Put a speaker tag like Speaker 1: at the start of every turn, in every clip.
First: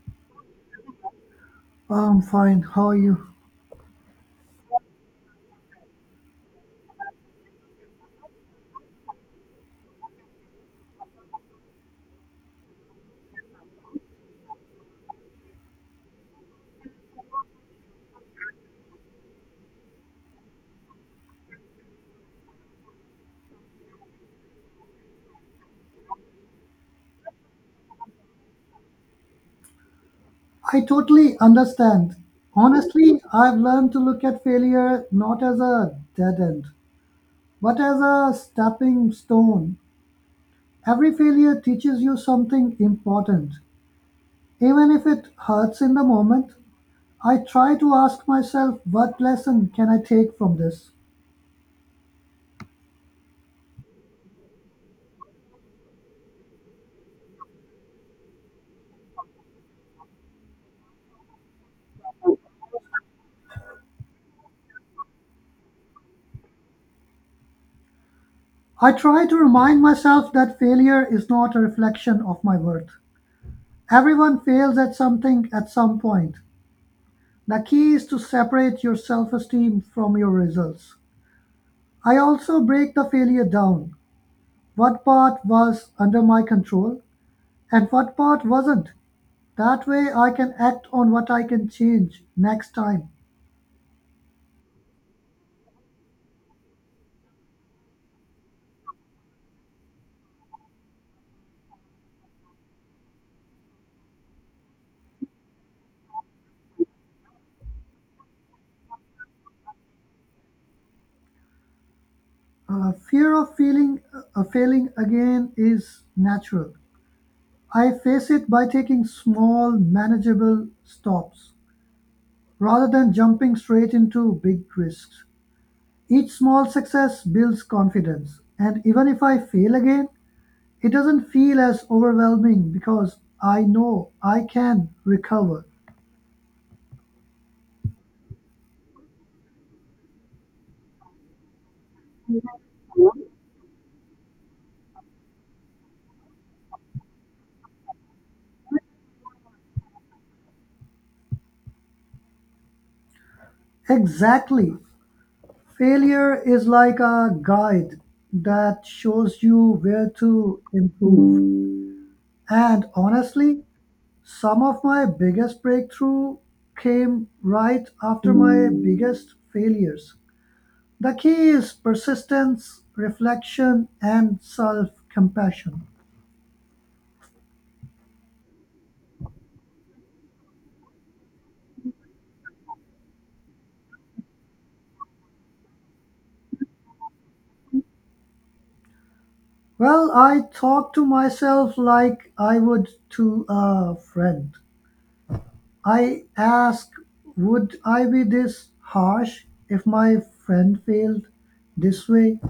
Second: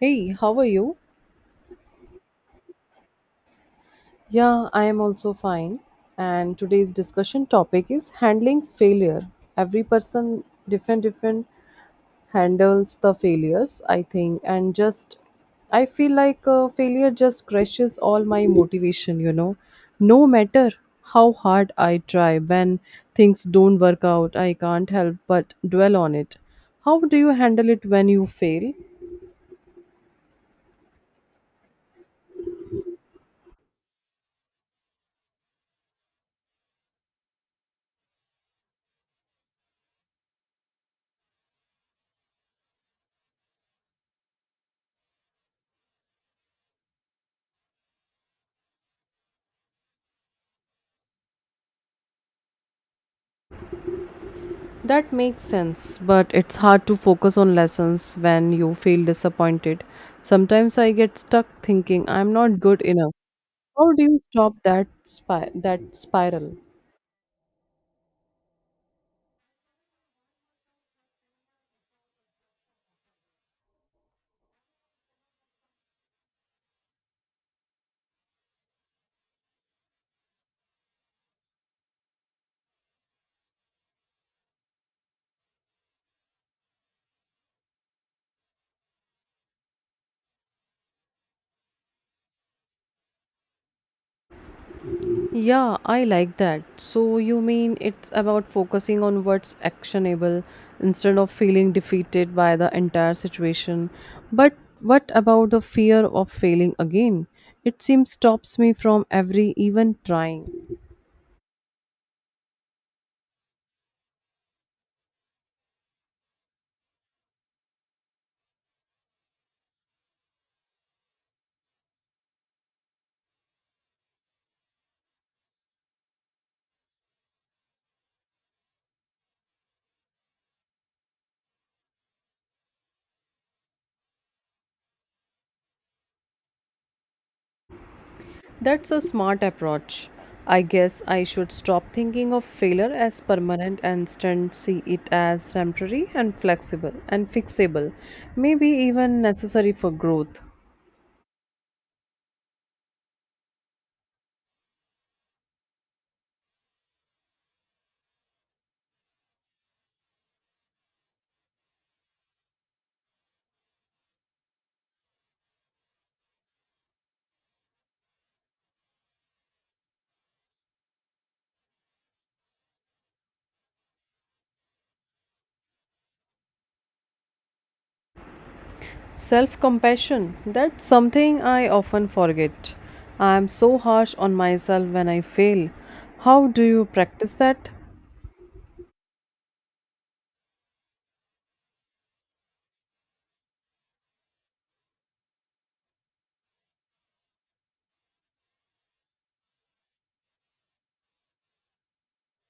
Speaker 1: Hey, how are you?
Speaker 2: I'm fine. How are you?
Speaker 1: Yeah, I am also fine. And today's discussion topic is handling failure. Every person different handles the failures, I think, and just I feel like failure just crushes all my motivation, No matter how hard I try, when things don't work out, I can't help but dwell on it. How do you handle it when you fail?
Speaker 2: I totally understand. Honestly, I've learned to look at failure not as a dead end, but as a stepping stone. Every failure teaches you something important. Even if it hurts in the moment, I try to ask myself, what lesson can I take from this?
Speaker 1: That makes sense, but it's hard to focus on lessons when you feel disappointed. Sometimes I get stuck thinking I'm not good enough. How do you stop that spiral?
Speaker 2: I try to remind myself that failure is not a reflection of my worth. Everyone fails at something at some point. The key is to separate your self-esteem from your results. I also break the failure down. What part was under my control and what part wasn't. That way I can act on what I can change next time.
Speaker 1: Yeah, I like that. So you mean it's about focusing on what's actionable instead of feeling defeated by the entire situation. But what about the fear of failing again? It seems stops me from every even trying.
Speaker 2: Fear of feeling failing again is natural. I face it by taking small, manageable stops rather than jumping straight into big risks. Each small success builds confidence, and even if I fail again, it doesn't feel as overwhelming because I know I can recover.
Speaker 1: That's a smart approach. I guess I should stop thinking of failure as permanent and instead see it as temporary and flexible and fixable, maybe even necessary for growth.
Speaker 2: Exactly. Failure is like a guide that shows you where to improve. And honestly, some of my biggest breakthrough came right after my biggest failures. The key is persistence, reflection, and self compassion.
Speaker 1: Self compassion, that's something I often forget. I am so harsh on myself when I fail. How do you practice that?
Speaker 2: Well, I talk to myself like I would to a friend. I ask, would I be this harsh if my friend failed this way?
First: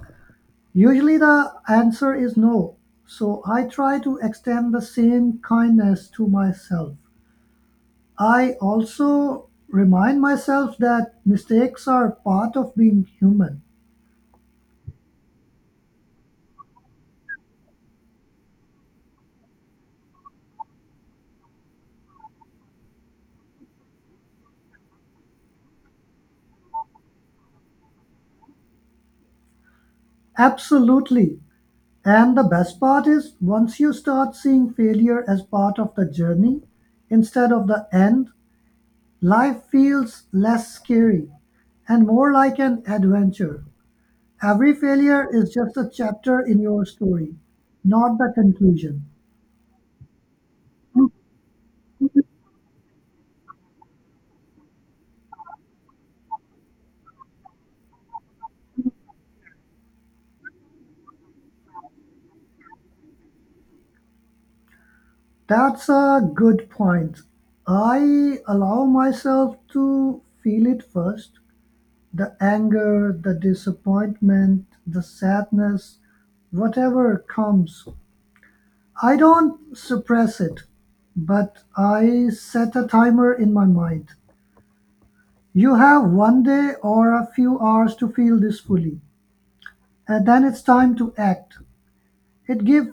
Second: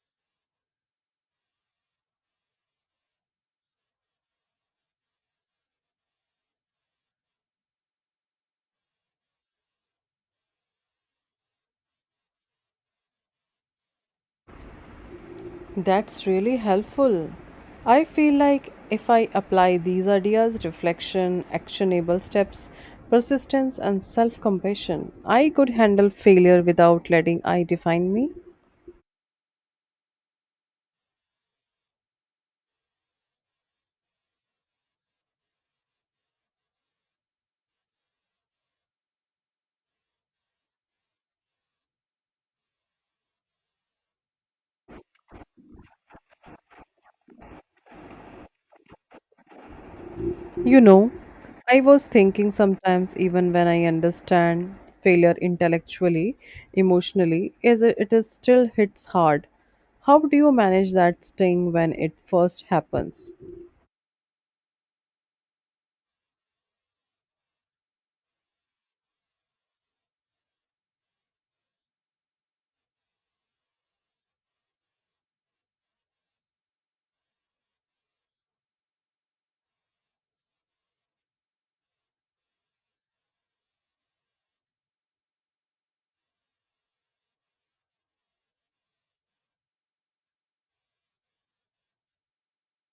Speaker 2: Usually the answer is no. So I try to extend the same kindness to myself. I also remind myself that mistakes are part of being human.
Speaker 1: That's really helpful. I feel like if I apply these ideas reflection, actionable steps, persistence, and self compassion I could handle failure without letting I define me.
Speaker 2: Absolutely. And the best part is, once you start seeing failure as part of the journey instead of the end, life feels less scary and more like an adventure. Every failure is just a chapter in your story, not the conclusion.
Speaker 1: You know, I was thinking sometimes, even when I understand failure intellectually, emotionally, it is still hits hard. How do you manage that sting when it first happens?
Speaker 2: That's a good point. I allow myself to feel it first, the anger, the disappointment, the sadness, whatever comes. I don't suppress it, but I set a timer in my mind. You have one day or a few hours to feel this fully, and then it's time to act. It gives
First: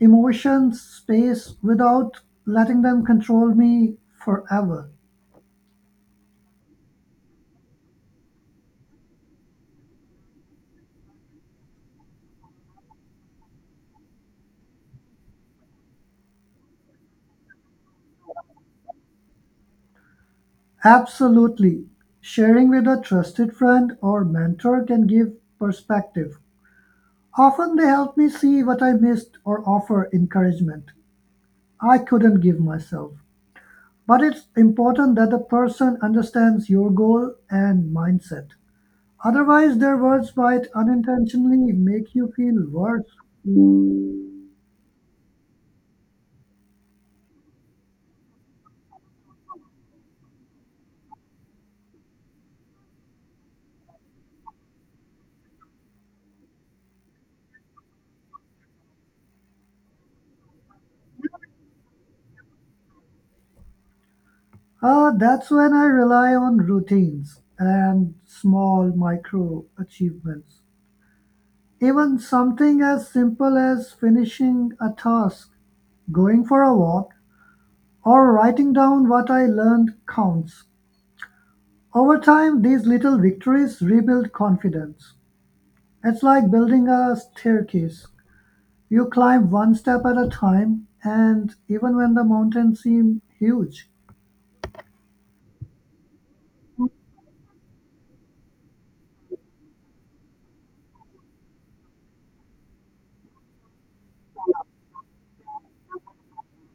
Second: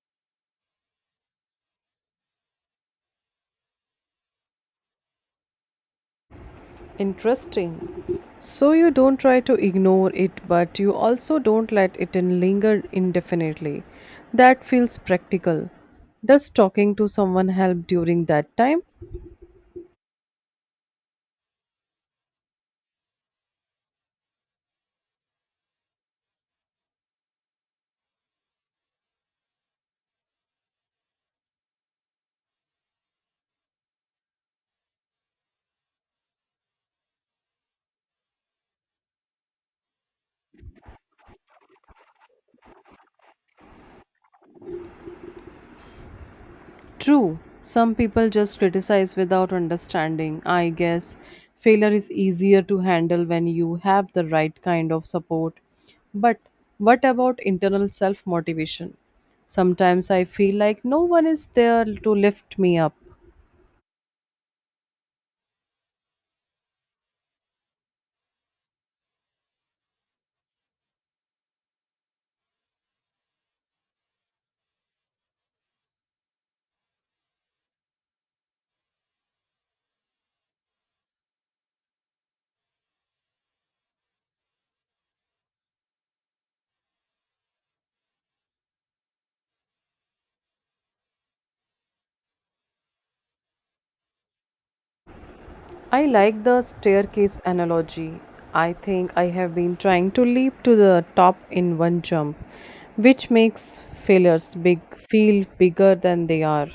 Speaker 2: emotions space without letting them control me forever.
Speaker 1: Interesting. So you don't try to ignore it, but you also don't let linger indefinitely. That feels practical. Does talking to someone help during that time?
Speaker 2: Absolutely. Sharing with a trusted friend or mentor can give perspective. Often they help me see what I missed or offer encouragement I couldn't give myself. But it's important that the person understands your goal and mindset. Otherwise, their words might unintentionally make you feel worse.
Speaker 1: True. Some people just criticize without understanding. I guess failure is easier to handle when you have the right kind of support. But what about internal self motivation? Sometimes I feel like no one is there to lift me up.
Speaker 2: That's when I rely on routines and small micro achievements. Even something as simple as finishing a task, going for a walk, or writing down what I learned counts. Over time, these little victories rebuild confidence. It's like building a staircase. You climb one step at a time, and even when the mountains seem huge.
Speaker 1: I like the staircase analogy. I think I have been trying to leap to the top in one jump, which makes failures big feel bigger than they are.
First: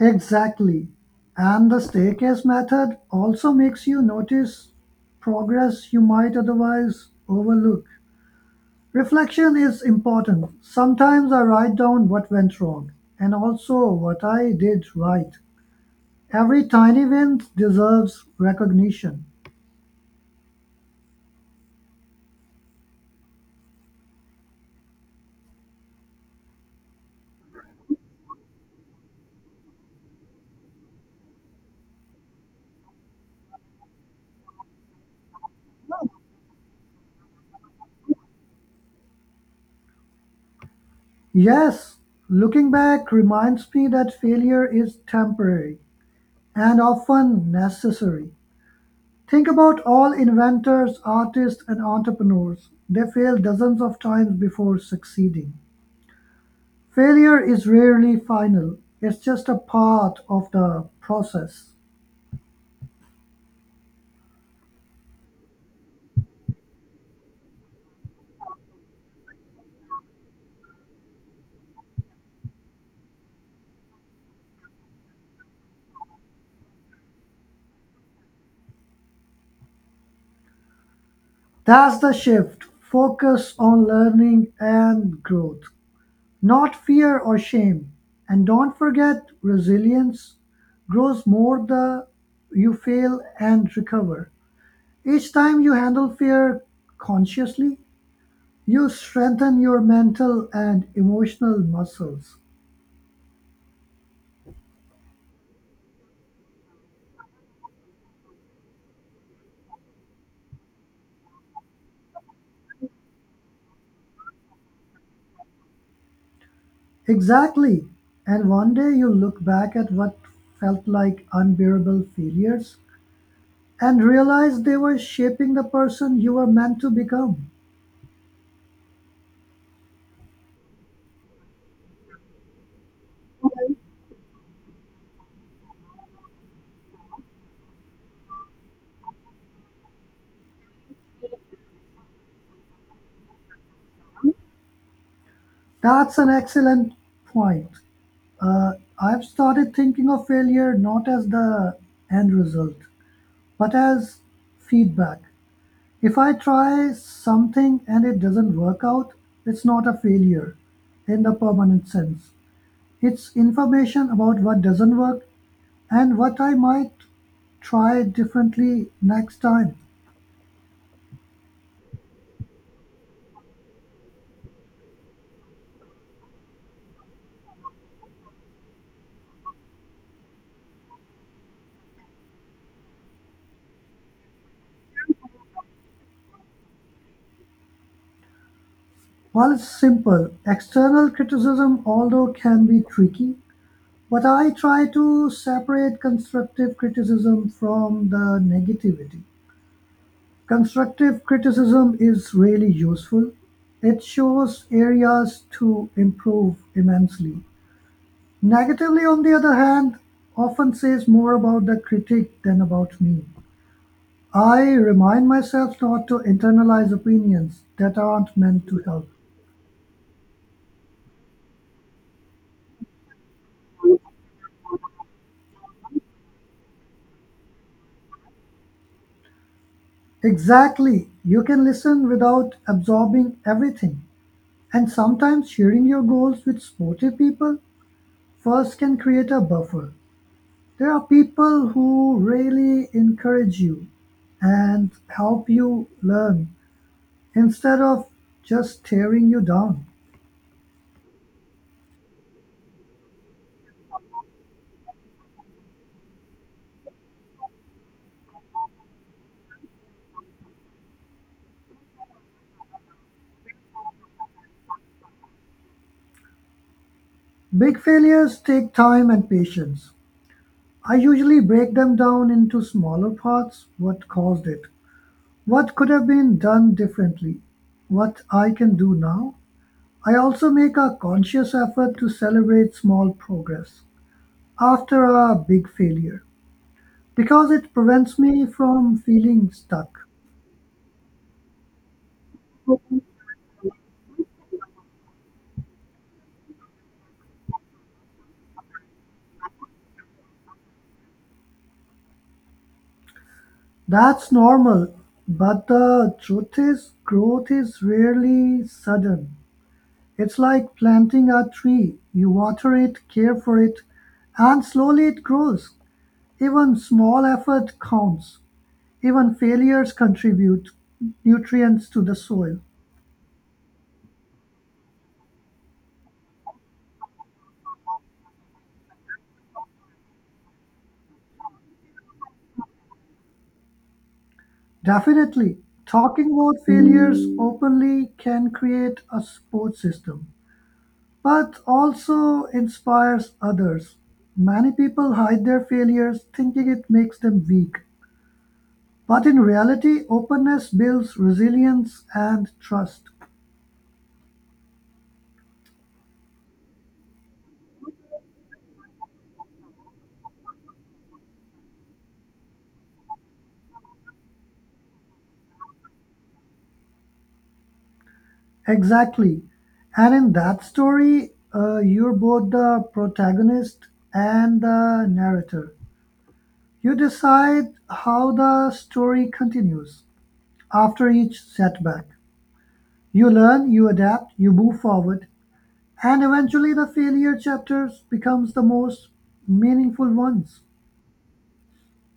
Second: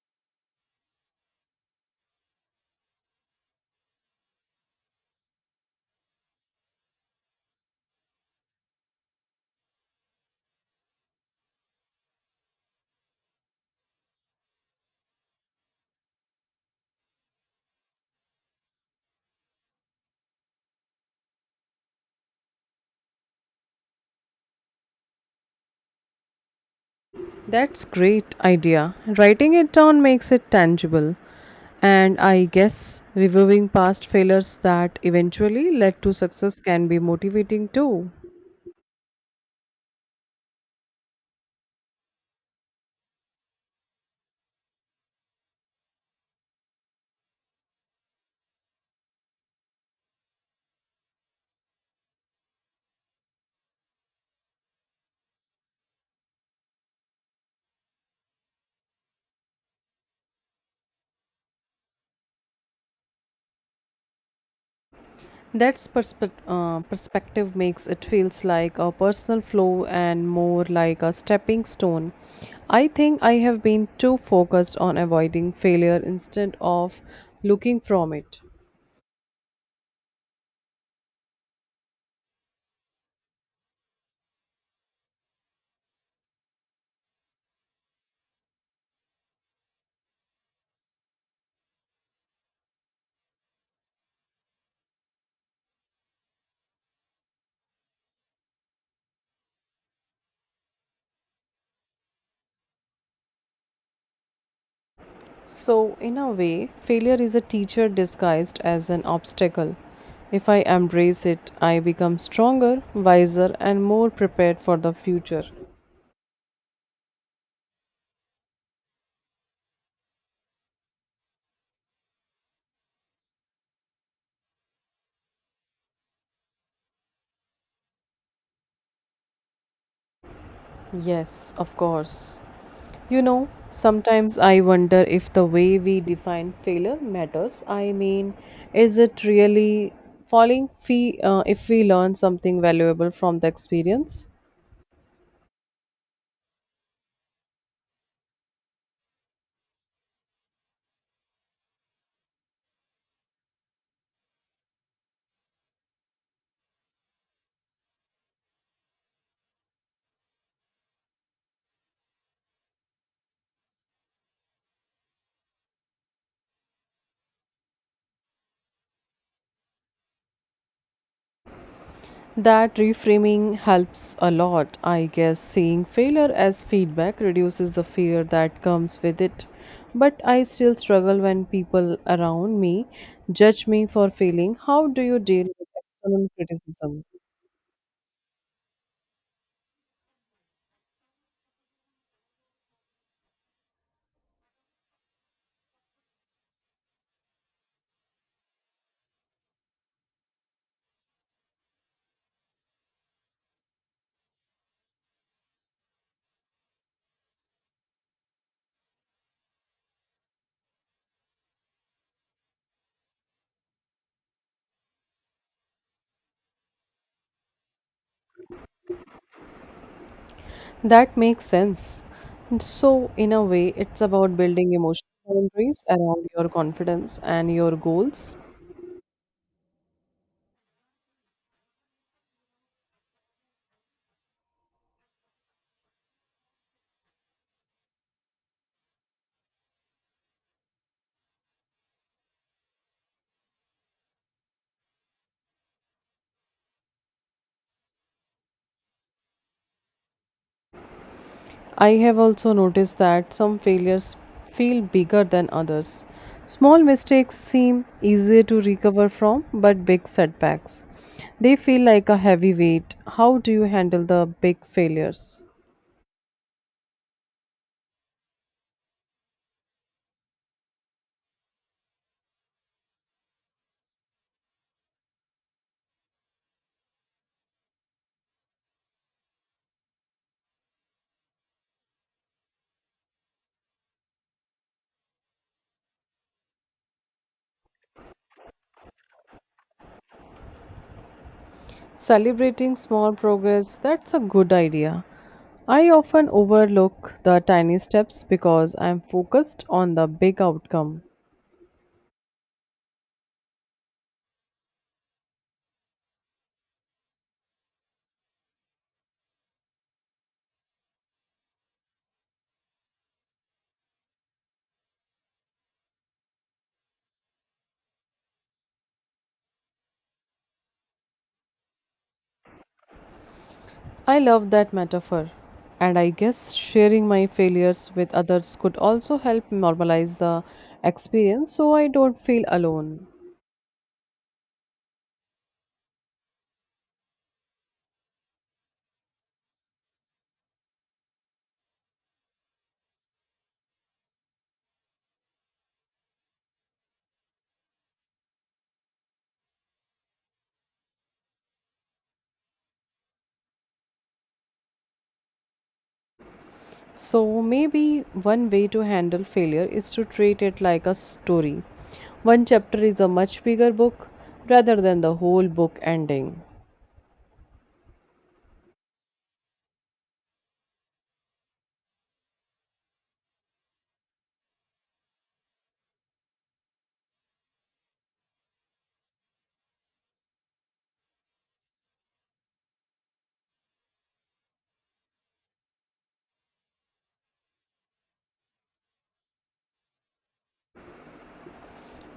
Speaker 2: Exactly. And the staircase method also makes you notice progress you might otherwise overlook. Reflection is important. Sometimes I write down what went wrong and also what I did right. Every tiny win deserves recognition.
Speaker 1: That's great idea. Writing it down makes it tangible. And I guess reviewing past failures that eventually led to success can be motivating too.
Speaker 2: Yes, looking back reminds me that failure is temporary and often necessary. Think about all inventors, artists, and entrepreneurs. They fail dozens of times before succeeding. Failure is rarely final, it's just a part of the process.
Speaker 1: Perspective makes it feels like a personal flow and more like a stepping stone. I think I have been too focused on avoiding failure instead of looking from it.
Speaker 2: That's the shift. Focus on learning and growth, not fear or shame. And don't forget, resilience grows more the you fail and recover. Each time you handle fear consciously, you strengthen your mental and emotional muscles.
Speaker 1: So, in a way, failure is a teacher disguised as an obstacle. If I embrace it, I become stronger, wiser, and more prepared for the future.
Speaker 2: Exactly. And one day you look back at what felt like unbearable failures and realize they were shaping the person you were meant to become.
Speaker 1: Yes, of course. You know, sometimes I wonder if the way we define failure matters. I mean, is it really falling fee if we learn something valuable from the experience?
Speaker 2: That's an excellent point. Uh, I've started thinking of failure not as the end result, but as feedback. If I try something and it doesn't work out, it's not a failure in the permanent sense. It's information about what doesn't work and what I might try differently next time.
Speaker 1: That reframing helps a lot. I guess seeing failure as feedback reduces the fear that comes with it. But I still struggle when people around me judge me for failing. How do you deal with external criticism?
Speaker 2: While it's simple, external criticism although can be tricky, but I try to separate constructive criticism from the negativity. Constructive criticism is really useful. It shows areas to improve immensely. Negatively, on the other hand, often says more about the critic than about me. I remind myself not to internalize opinions that aren't meant to help.
Speaker 1: That makes sense. And so, in a way, it's about building emotional boundaries around your confidence and your goals.
Speaker 2: Exactly. You can listen without absorbing everything. And sometimes sharing your goals with supportive people first can create a buffer. There are people who really encourage you and help you learn instead of just tearing you down.
Speaker 1: I have also noticed that some failures feel bigger than others. Small mistakes seem easier to recover from, but big setbacks. They feel like a heavy weight. How do you handle the big failures?
Speaker 2: Big failures take time and patience. I usually break them down into smaller parts. What caused it? What could have been done differently? What I can do now? I also make a conscious effort to celebrate small progress after a big failure because it prevents me from feeling stuck.
Speaker 1: Celebrating small progress, that's a good idea. I often overlook the tiny steps because I'm focused on the big outcome.
Speaker 2: That's normal, but the truth is, growth is rarely sudden. It's like planting a tree. You water it, care for it, and slowly it grows. Even small effort counts. Even failures contribute nutrients to the soil.
Speaker 1: I love that metaphor, and I guess sharing my failures with others could also help normalize the experience so I don't feel alone.
Speaker 2: Definitely. Talking about failures openly can create a support system, but also inspires others. Many people hide their failures thinking it makes them weak. But in reality, openness builds resilience and trust.
Speaker 1: So, maybe one way to handle failure is to treat it like a story. One chapter is a much bigger book rather than the whole book ending.
Speaker 2: Exactly. And in that story, you're both the protagonist and the narrator. You decide how the story continues after each setback. You learn, you adapt, you move forward, and eventually the failure chapters becomes the most meaningful ones.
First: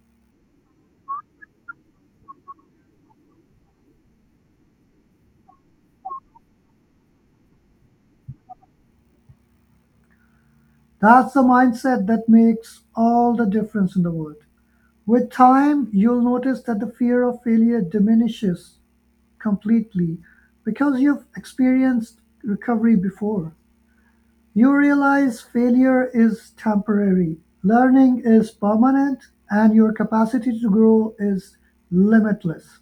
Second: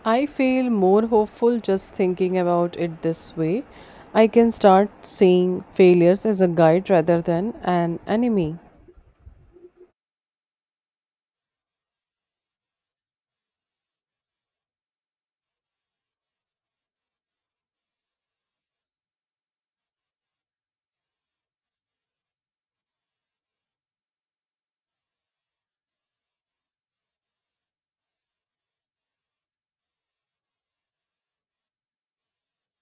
Speaker 1: I feel more hopeful just thinking about it this way. I can start seeing failures as a guide rather than an enemy.
Speaker 2: That's the mindset that makes all the difference in the world. With time, you'll notice that the fear of failure diminishes completely because you've experienced recovery before. You realize failure is temporary, learning is permanent, and your capacity to grow is limitless.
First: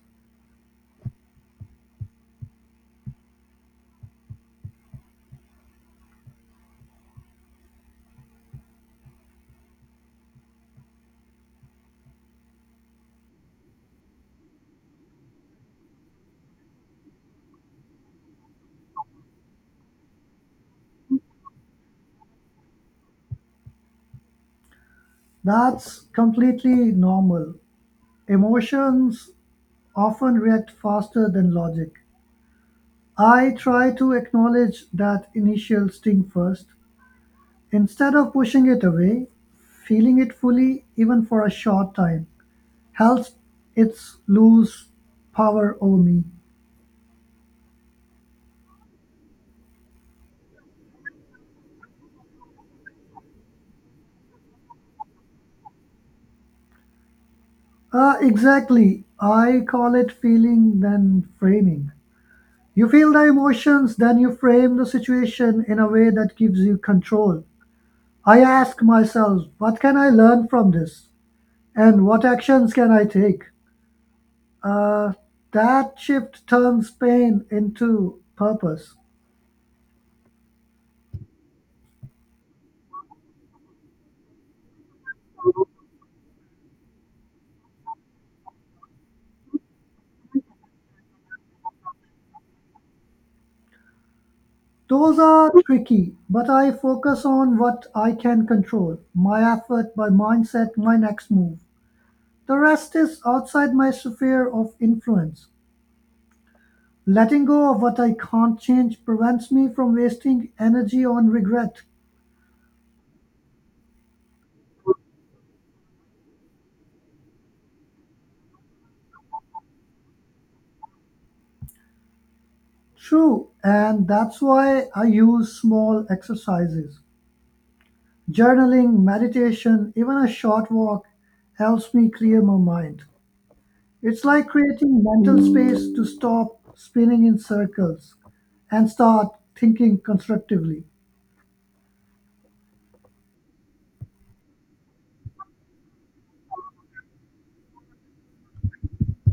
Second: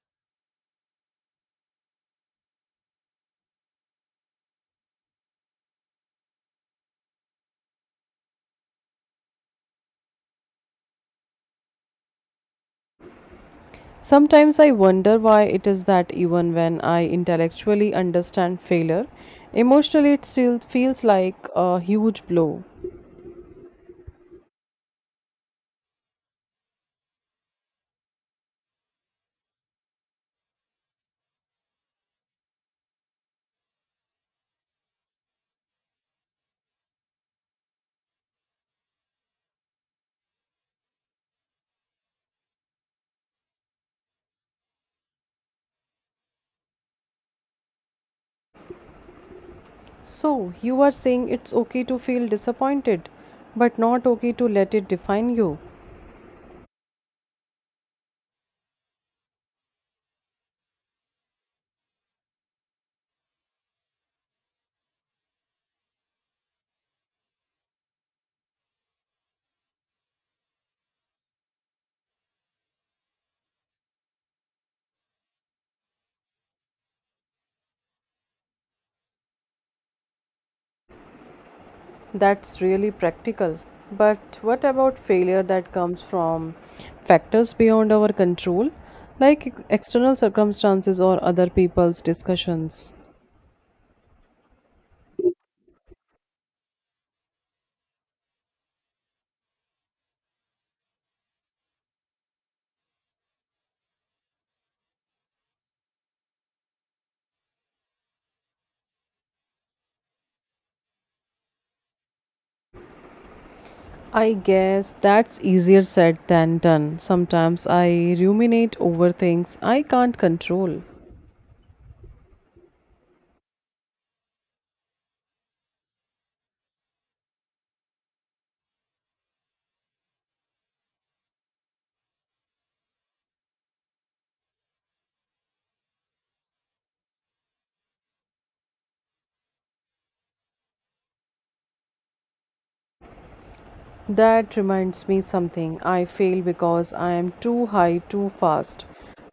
Speaker 1: Sometimes I wonder why it is that even when I intellectually understand failure, emotionally it still feels like a huge blow.
Speaker 2: That's completely normal. Emotions often react faster than logic. I try to acknowledge that initial sting first. Instead of pushing it away, feeling it fully, even for a short time, helps its lose power over me.
Speaker 1: So, you are saying it's okay to feel disappointed, but not okay to let it define you.
Speaker 2: Exactly. I call it feeling then framing. You feel the emotions, then you frame the situation in a way that gives you control. I ask myself, what can I learn from this? And what actions can I take? Uh, that shift turns pain into purpose.
Speaker 1: That's really practical. But what about failure that comes from factors beyond our control, like external circumstances or other people's discussions?
Speaker 2: Those are tricky, but I focus on what I can control, my effort, my mindset, my next move. The rest is outside my sphere of influence. Letting go of what I can't change prevents me from wasting energy on regret.
Speaker 1: I guess that's easier said than done. Sometimes I ruminate over things I can't control.
Speaker 2: True, and that's why I use small exercises. Journaling, meditation, even a short walk helps me clear my mind. It's like creating mental space to stop spinning in circles and start thinking constructively.
Speaker 1: That reminds me something. I fail because I am too high too fast.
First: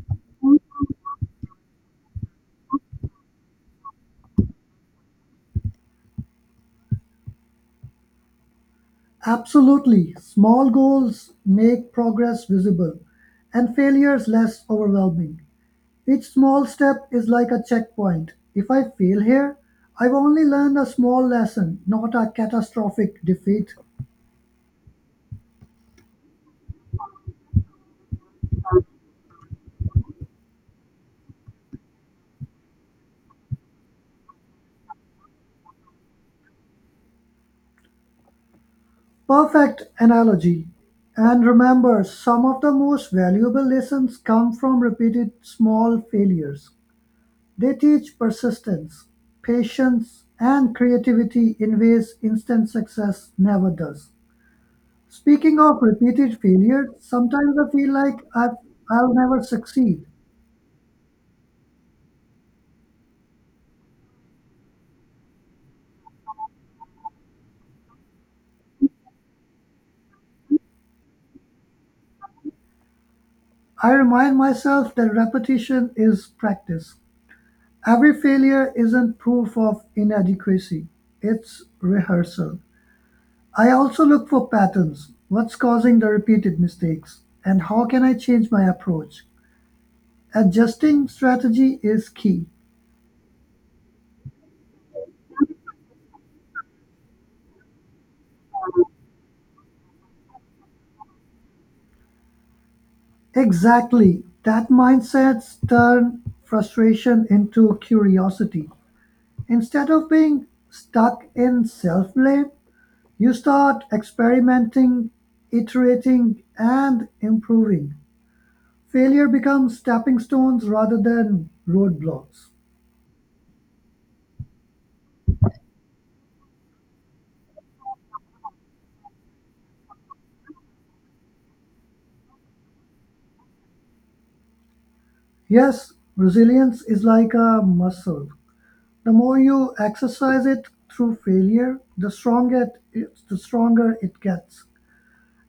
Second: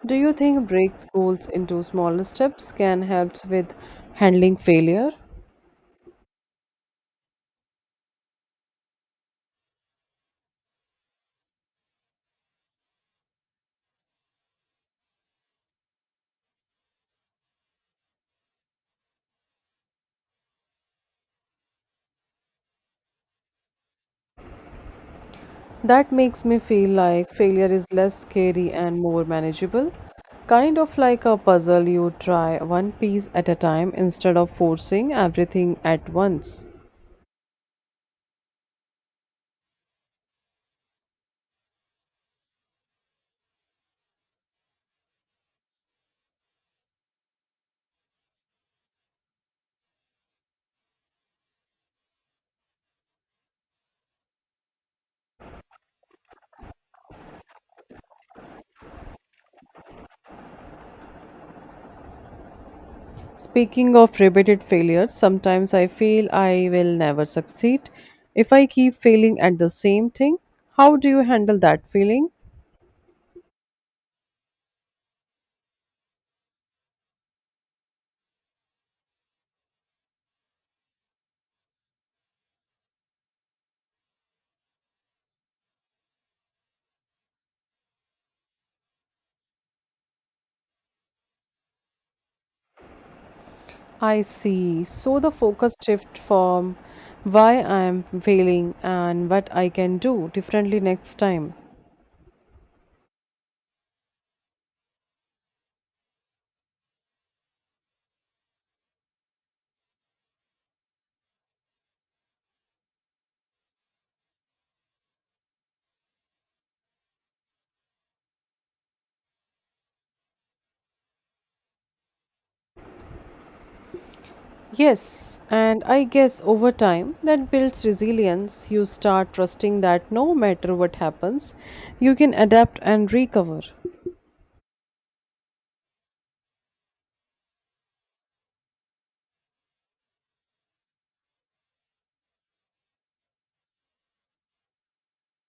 Speaker 1: Do you think breaks goals into smaller steps can help with handling failure?
Speaker 2: Absolutely, small goals make progress visible and failures less overwhelming. Each small step is like a checkpoint. If I fail here, I've only learned a small lesson, not a catastrophic defeat.
Speaker 1: That makes me feel like failure is less scary and more manageable. Kind of like a puzzle, you try one piece at a time instead of forcing everything at once.
Speaker 2: Perfect analogy. And remember, some of the most valuable lessons come from repeated small failures. They teach persistence, patience, and creativity in ways instant success never does. Speaking of repeated failure, sometimes I feel like I'll never succeed.
Speaker 1: Speaking of repeated failures, sometimes I feel I will never succeed if I keep failing at the same thing. How do you handle that feeling?
Speaker 2: I remind myself that repetition is practice. Every failure isn't proof of inadequacy, it's rehearsal. I also look for patterns. What's causing the repeated mistakes? And how can I change my approach? Adjusting strategy is key.
Speaker 1: I see. So the focus shift from why I am failing and what I can do differently next time.
Speaker 2: Exactly. That mindset's turn frustration into curiosity. Instead of being stuck in self blame, you start experimenting, iterating, and improving. Failure becomes stepping stones rather than roadblocks.
Speaker 1: Yes, and I guess over time that builds resilience. You start trusting that no matter what happens, you can adapt and recover.
Speaker 2: Yes, resilience is like a muscle. The more you exercise it through failure, the stronger it gets.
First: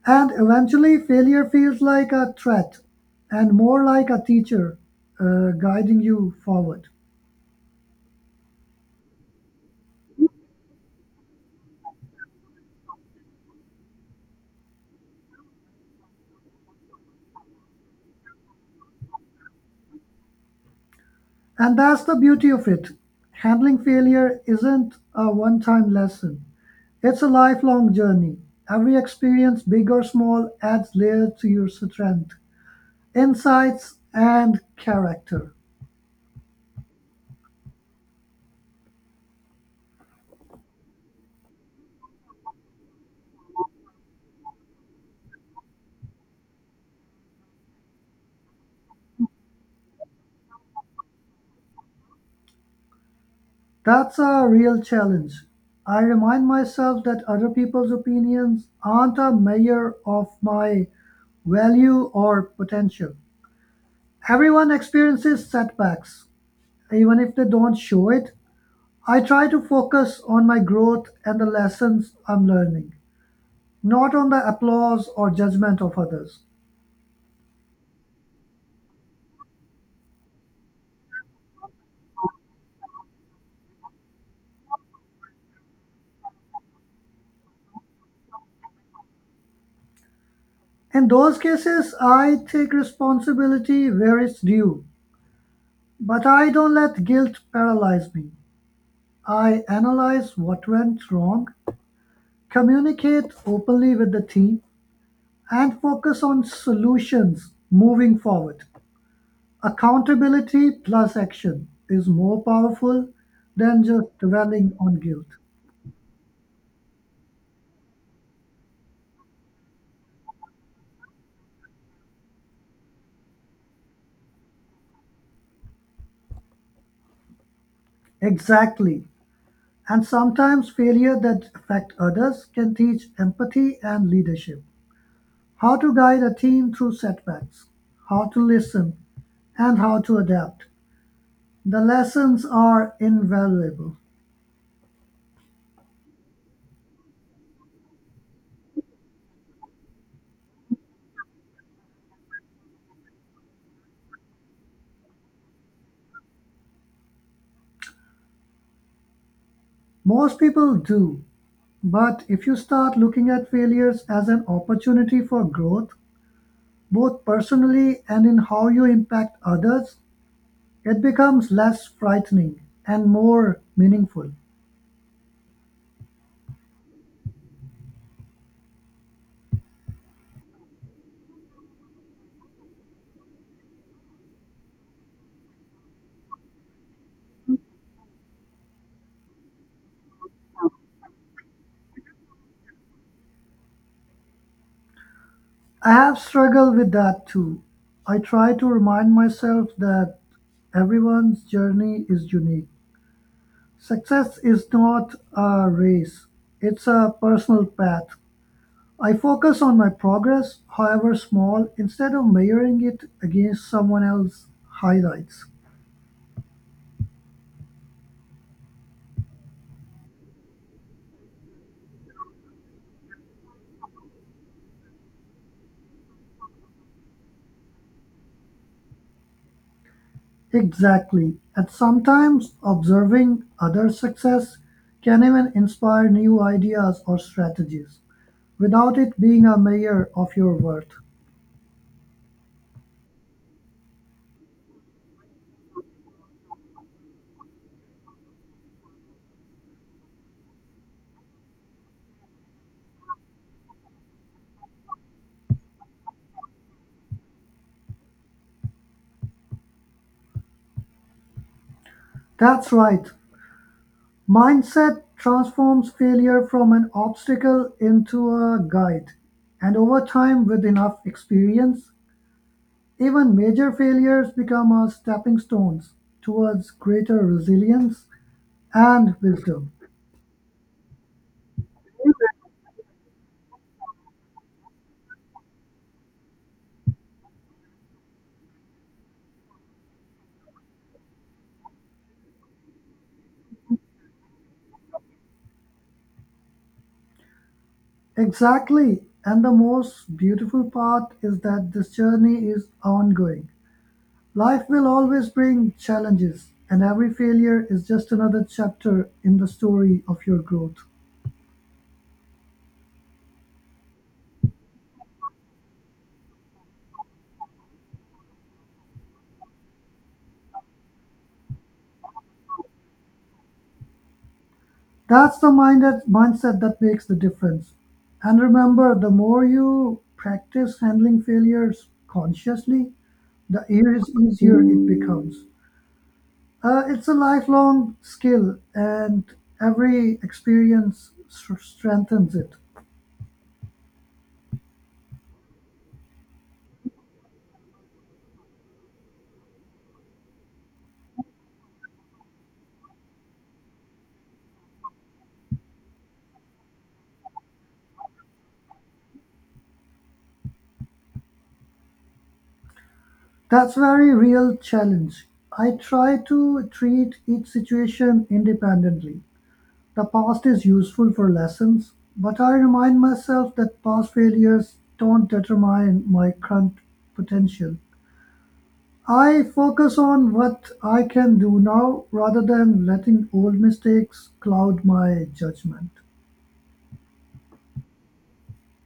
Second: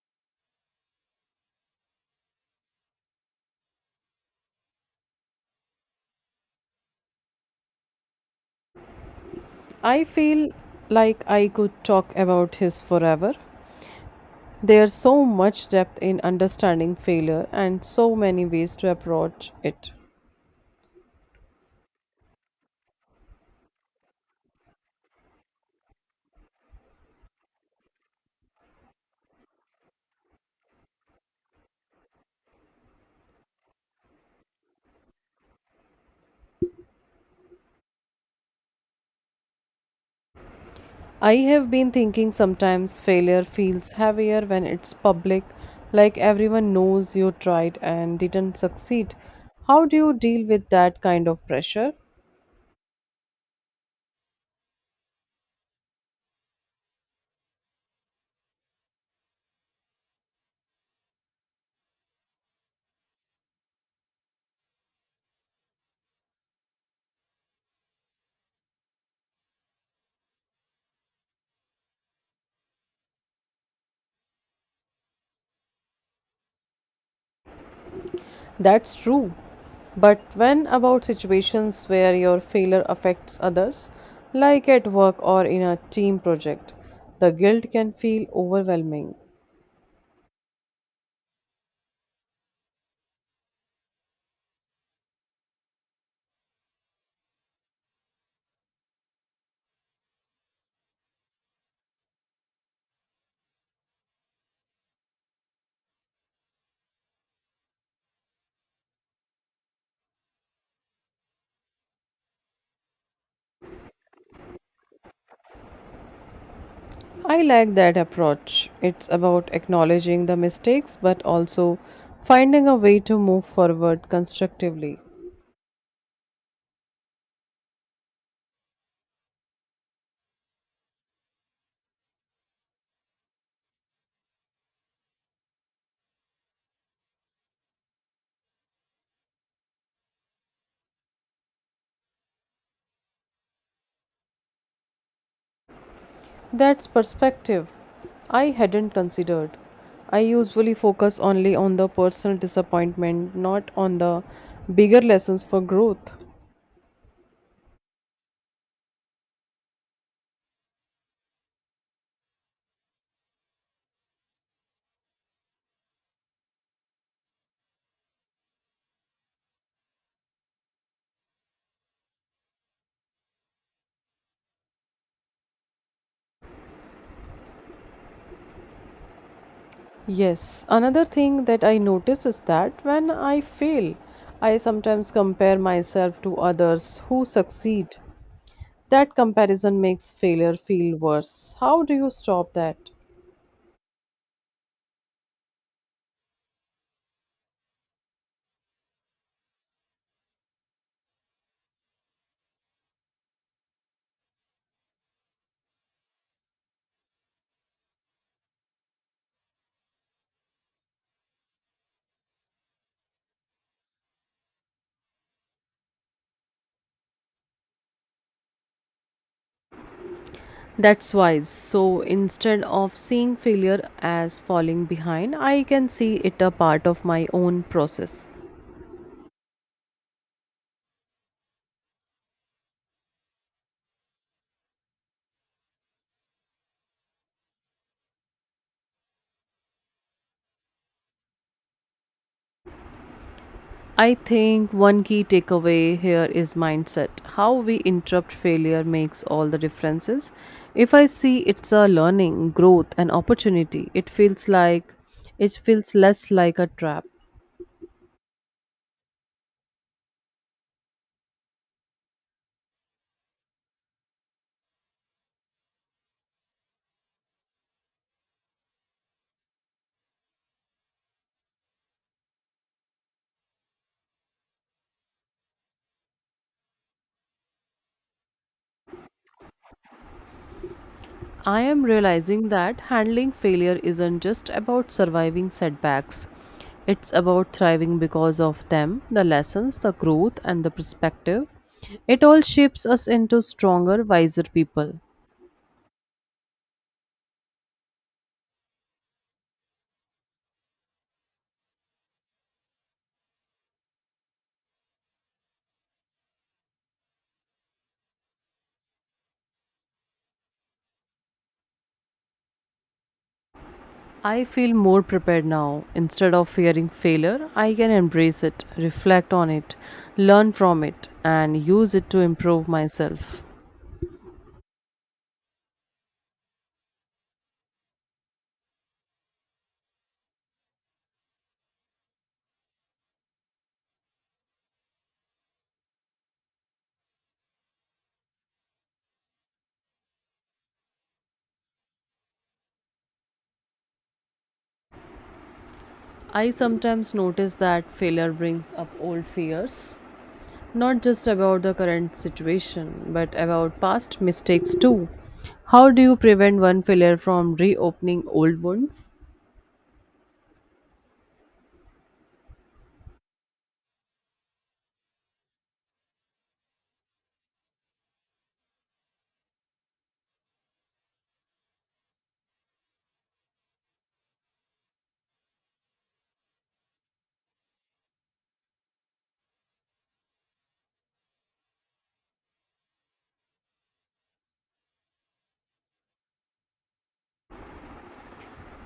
Speaker 2: And eventually, failure feels like a threat and more like a teacher guiding you forward.
Speaker 1: I feel like I could talk about his forever. There's so much depth in understanding failure and so many ways to approach it.
Speaker 2: And that's the beauty of it. Handling failure isn't a one time lesson, it's a lifelong journey. Every experience, big or small, adds layer to your strength, insights, and character.
Speaker 1: I have been thinking sometimes failure feels heavier when it's public, like everyone knows you tried and didn't succeed. How do you deal with that kind of pressure?
Speaker 2: That's a real challenge. I remind myself that other people's opinions aren't a measure of my value or potential. Everyone experiences setbacks, even if they don't show it. I try to focus on my growth and the lessons I'm learning, not on the applause or judgment of others.
Speaker 1: That's true. But when about situations where your failure affects others, like at work or in a team project, the guilt can feel overwhelming.
Speaker 2: In those cases, I take responsibility where it's due, but I don't let guilt paralyze me. I analyze what went wrong, communicate openly with the team, and focus on solutions moving forward. Accountability plus action is more powerful than just dwelling on guilt.
Speaker 1: I like that approach. It's about acknowledging the mistakes but also finding a way to move forward constructively.
Speaker 2: Exactly. And sometimes failure that affect others can teach empathy and leadership. How to guide a team through setbacks, how to listen, and how to adapt. The lessons are invaluable.
Speaker 1: That's perspective I hadn't considered. I usually focus only on the personal disappointment, not on the bigger lessons for growth.
Speaker 2: Most people do, but if you start looking at failures as an opportunity for growth, both personally and in how you impact others, it becomes less frightening and more meaningful.
Speaker 1: Yes, another thing that I notice is that when I fail, I sometimes compare myself to others who succeed. That comparison makes failure feel worse. How do you stop that?
Speaker 2: I have struggled with that too. I try to remind myself that everyone's journey is unique. Success is not a race, it's a personal path. I focus on my progress, however small, instead of measuring it against someone else's highlights.
Speaker 1: That's wise. So instead of seeing failure as falling behind, I can see it a part of my own process.
Speaker 2: Exactly. And sometimes observing other success can even inspire new ideas or strategies without it being a measure of your worth.
Speaker 1: I think one key takeaway here is mindset. How we interrupt failure makes all the differences. If I see it's a learning, growth and opportunity, it feels less like a trap.
Speaker 2: That's right, mindset transforms failure from an obstacle into a guide. And over time, with enough experience, even major failures become a stepping stones towards greater resilience and wisdom.
Speaker 1: I am realizing that handling failure isn't just about surviving setbacks. It's about thriving because of them, the lessons, the growth and the perspective. It all shapes us into stronger, wiser people.
Speaker 2: Exactly. And the most beautiful part is that this journey is ongoing. Life will always bring challenges, and every failure is just another chapter in the story of your growth.
Speaker 1: I feel more prepared now. Instead of fearing failure, I can embrace it, reflect on it, learn from it, and use it to improve myself.
Speaker 2: That's the minded mindset that makes the difference. And remember, the more you practice handling failures consciously, the easier it becomes. It's a lifelong skill, and every experience strengthens it.
Speaker 1: I sometimes notice that failure brings up old fears, not just about the current situation, but about past mistakes too. How do you prevent one failure from reopening old wounds?
Speaker 2: That's very real challenge. I try to treat each situation independently. The past is useful for lessons, but I remind myself that past failures don't determine my current potential. I focus on what I can do now rather than letting old mistakes cloud my judgment.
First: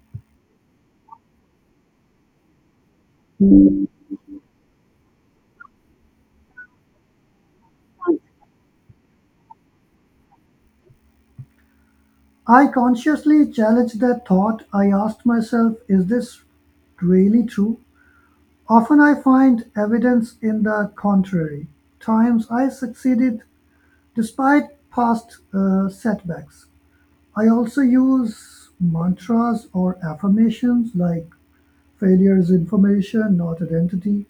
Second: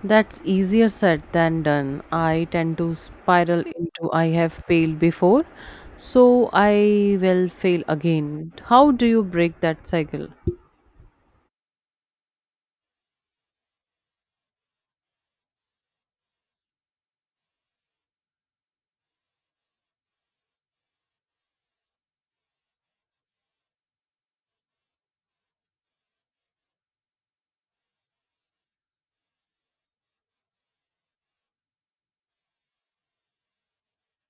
Speaker 1: That's easier said than done. I tend to spiral into I have failed before, so I will fail again. How do you break that cycle?
Speaker 2: I consciously challenge that thought. I asked myself, is this really true? Often I find evidence in the contrary. Times I succeeded despite past setbacks. I also use mantras or affirmations like failure is information, not identity.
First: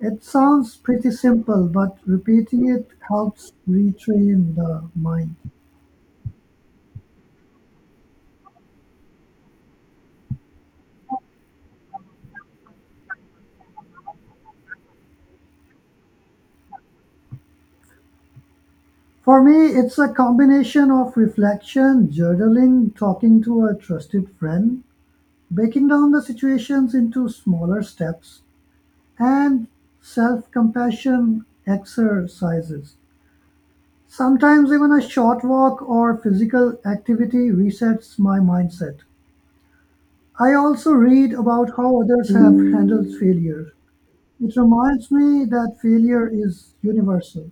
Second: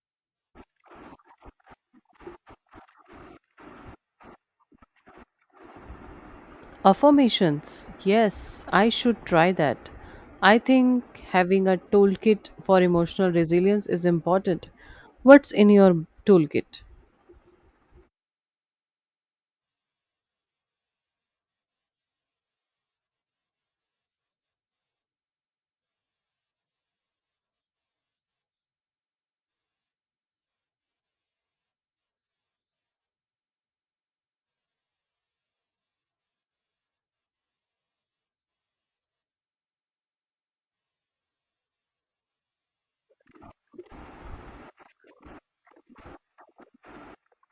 Speaker 2: It sounds pretty simple, but repeating it helps retrain the mind.
Speaker 1: Affirmations. Yes, I should try that. I think having a toolkit for emotional resilience is important. What's in your toolkit?
Speaker 2: For me, it's a combination of reflection, journaling, talking to a trusted friend, breaking down the situations into smaller steps, and self compassion exercises. Sometimes even a short walk or physical activity resets my mindset. I also read about how others have handled failure. It reminds me that failure is universal.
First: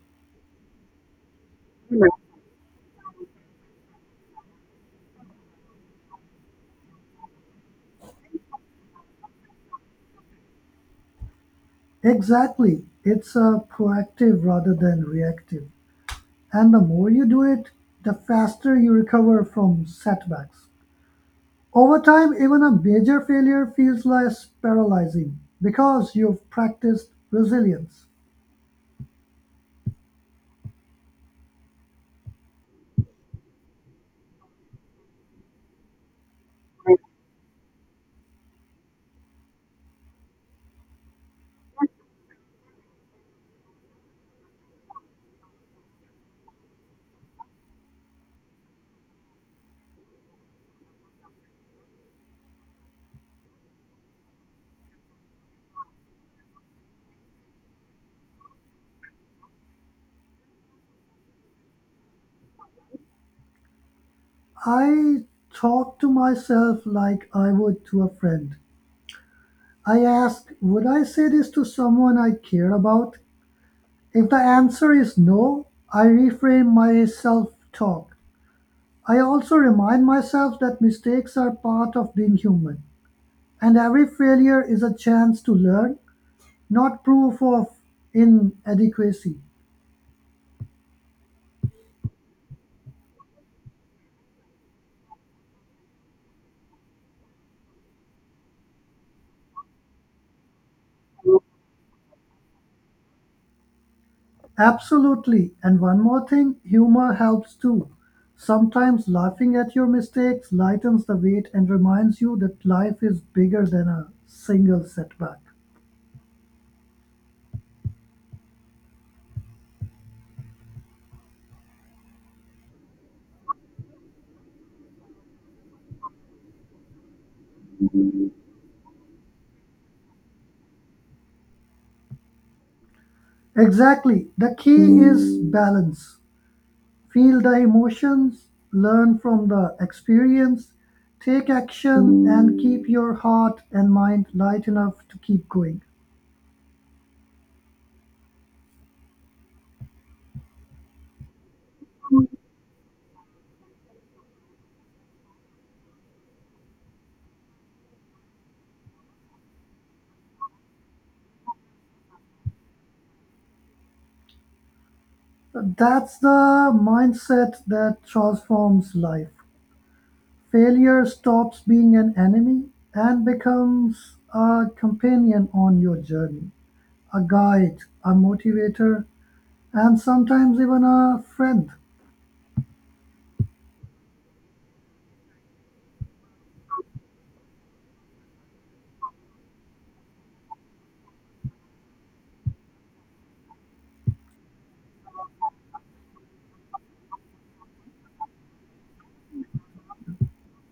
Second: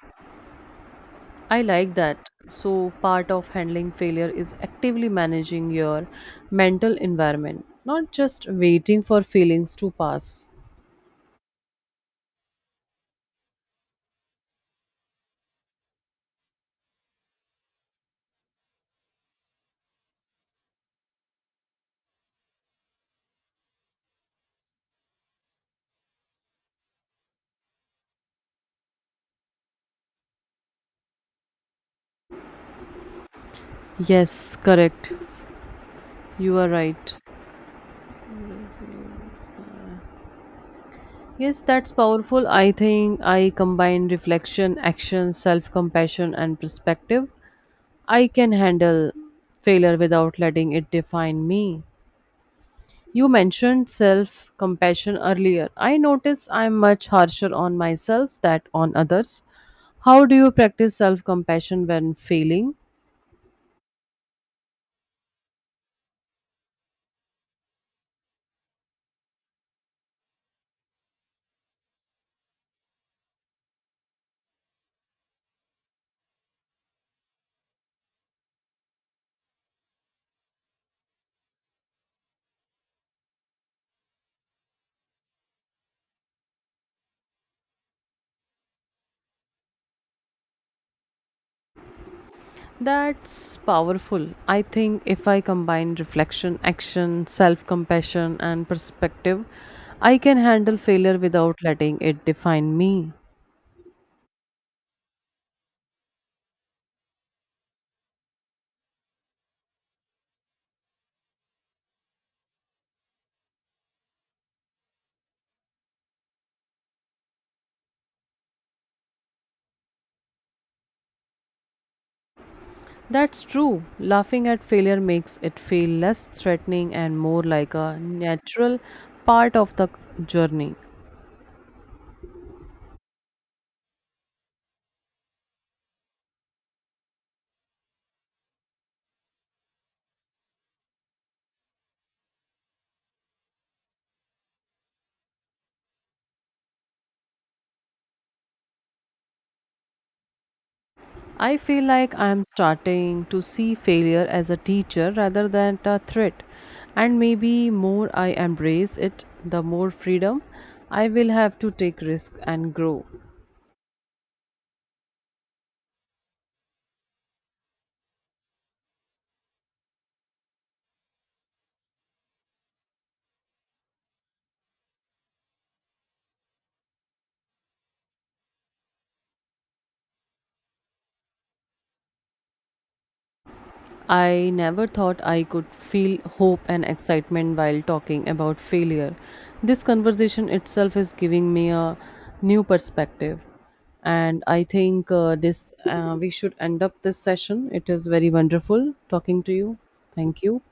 Speaker 1: I like that. So, part of handling failure is actively managing your mental environment, not just waiting for feelings to pass.
Speaker 2: Exactly. It's a proactive rather than reactive. And the more you do it, the faster you recover from setbacks. Over time, even a major failure feels less paralyzing because you've practiced resilience.
Speaker 1: Yes, correct. You are right. Yes, that's powerful. I think I combine reflection, action, self compassion, and perspective. I can handle failure without letting it define me. You mentioned self compassion earlier. I notice I'm much harsher on myself than on others. How do you practice self compassion when failing?
Speaker 2: I talk to myself like I would to a friend. I ask, would I say this to someone I care about? If the answer is no, I reframe my self talk. I also remind myself that mistakes are part of being human, and every failure is a chance to learn, not proof of inadequacy.
Speaker 1: That's powerful. I think if I combine reflection, action, self compassion, and perspective, I can handle failure without letting it define me.
Speaker 2: Absolutely, and one more thing, humor helps too. Sometimes laughing at your mistakes lightens the weight and reminds you that life is bigger than a single setback.
Speaker 1: That's true. Laughing at failure makes it feel less threatening and more like a natural part of the journey.
Speaker 2: Exactly, the key is balance. Feel the emotions, learn from the experience, take action, and keep your heart and mind light enough to keep going.
Speaker 1: I feel like I am starting to see failure as a teacher rather than a threat. And maybe more I embrace it, the more freedom I will have to take risks and grow.
Speaker 2: That's the mindset that transforms life. Failure stops being an enemy and becomes a companion on your journey, a guide, a motivator, and sometimes even a friend.
Speaker 1: I never thought I could feel hope and excitement while talking about failure. This conversation itself is giving me a new perspective. And I think this we should end up this session. It is very wonderful talking to you. Thank you.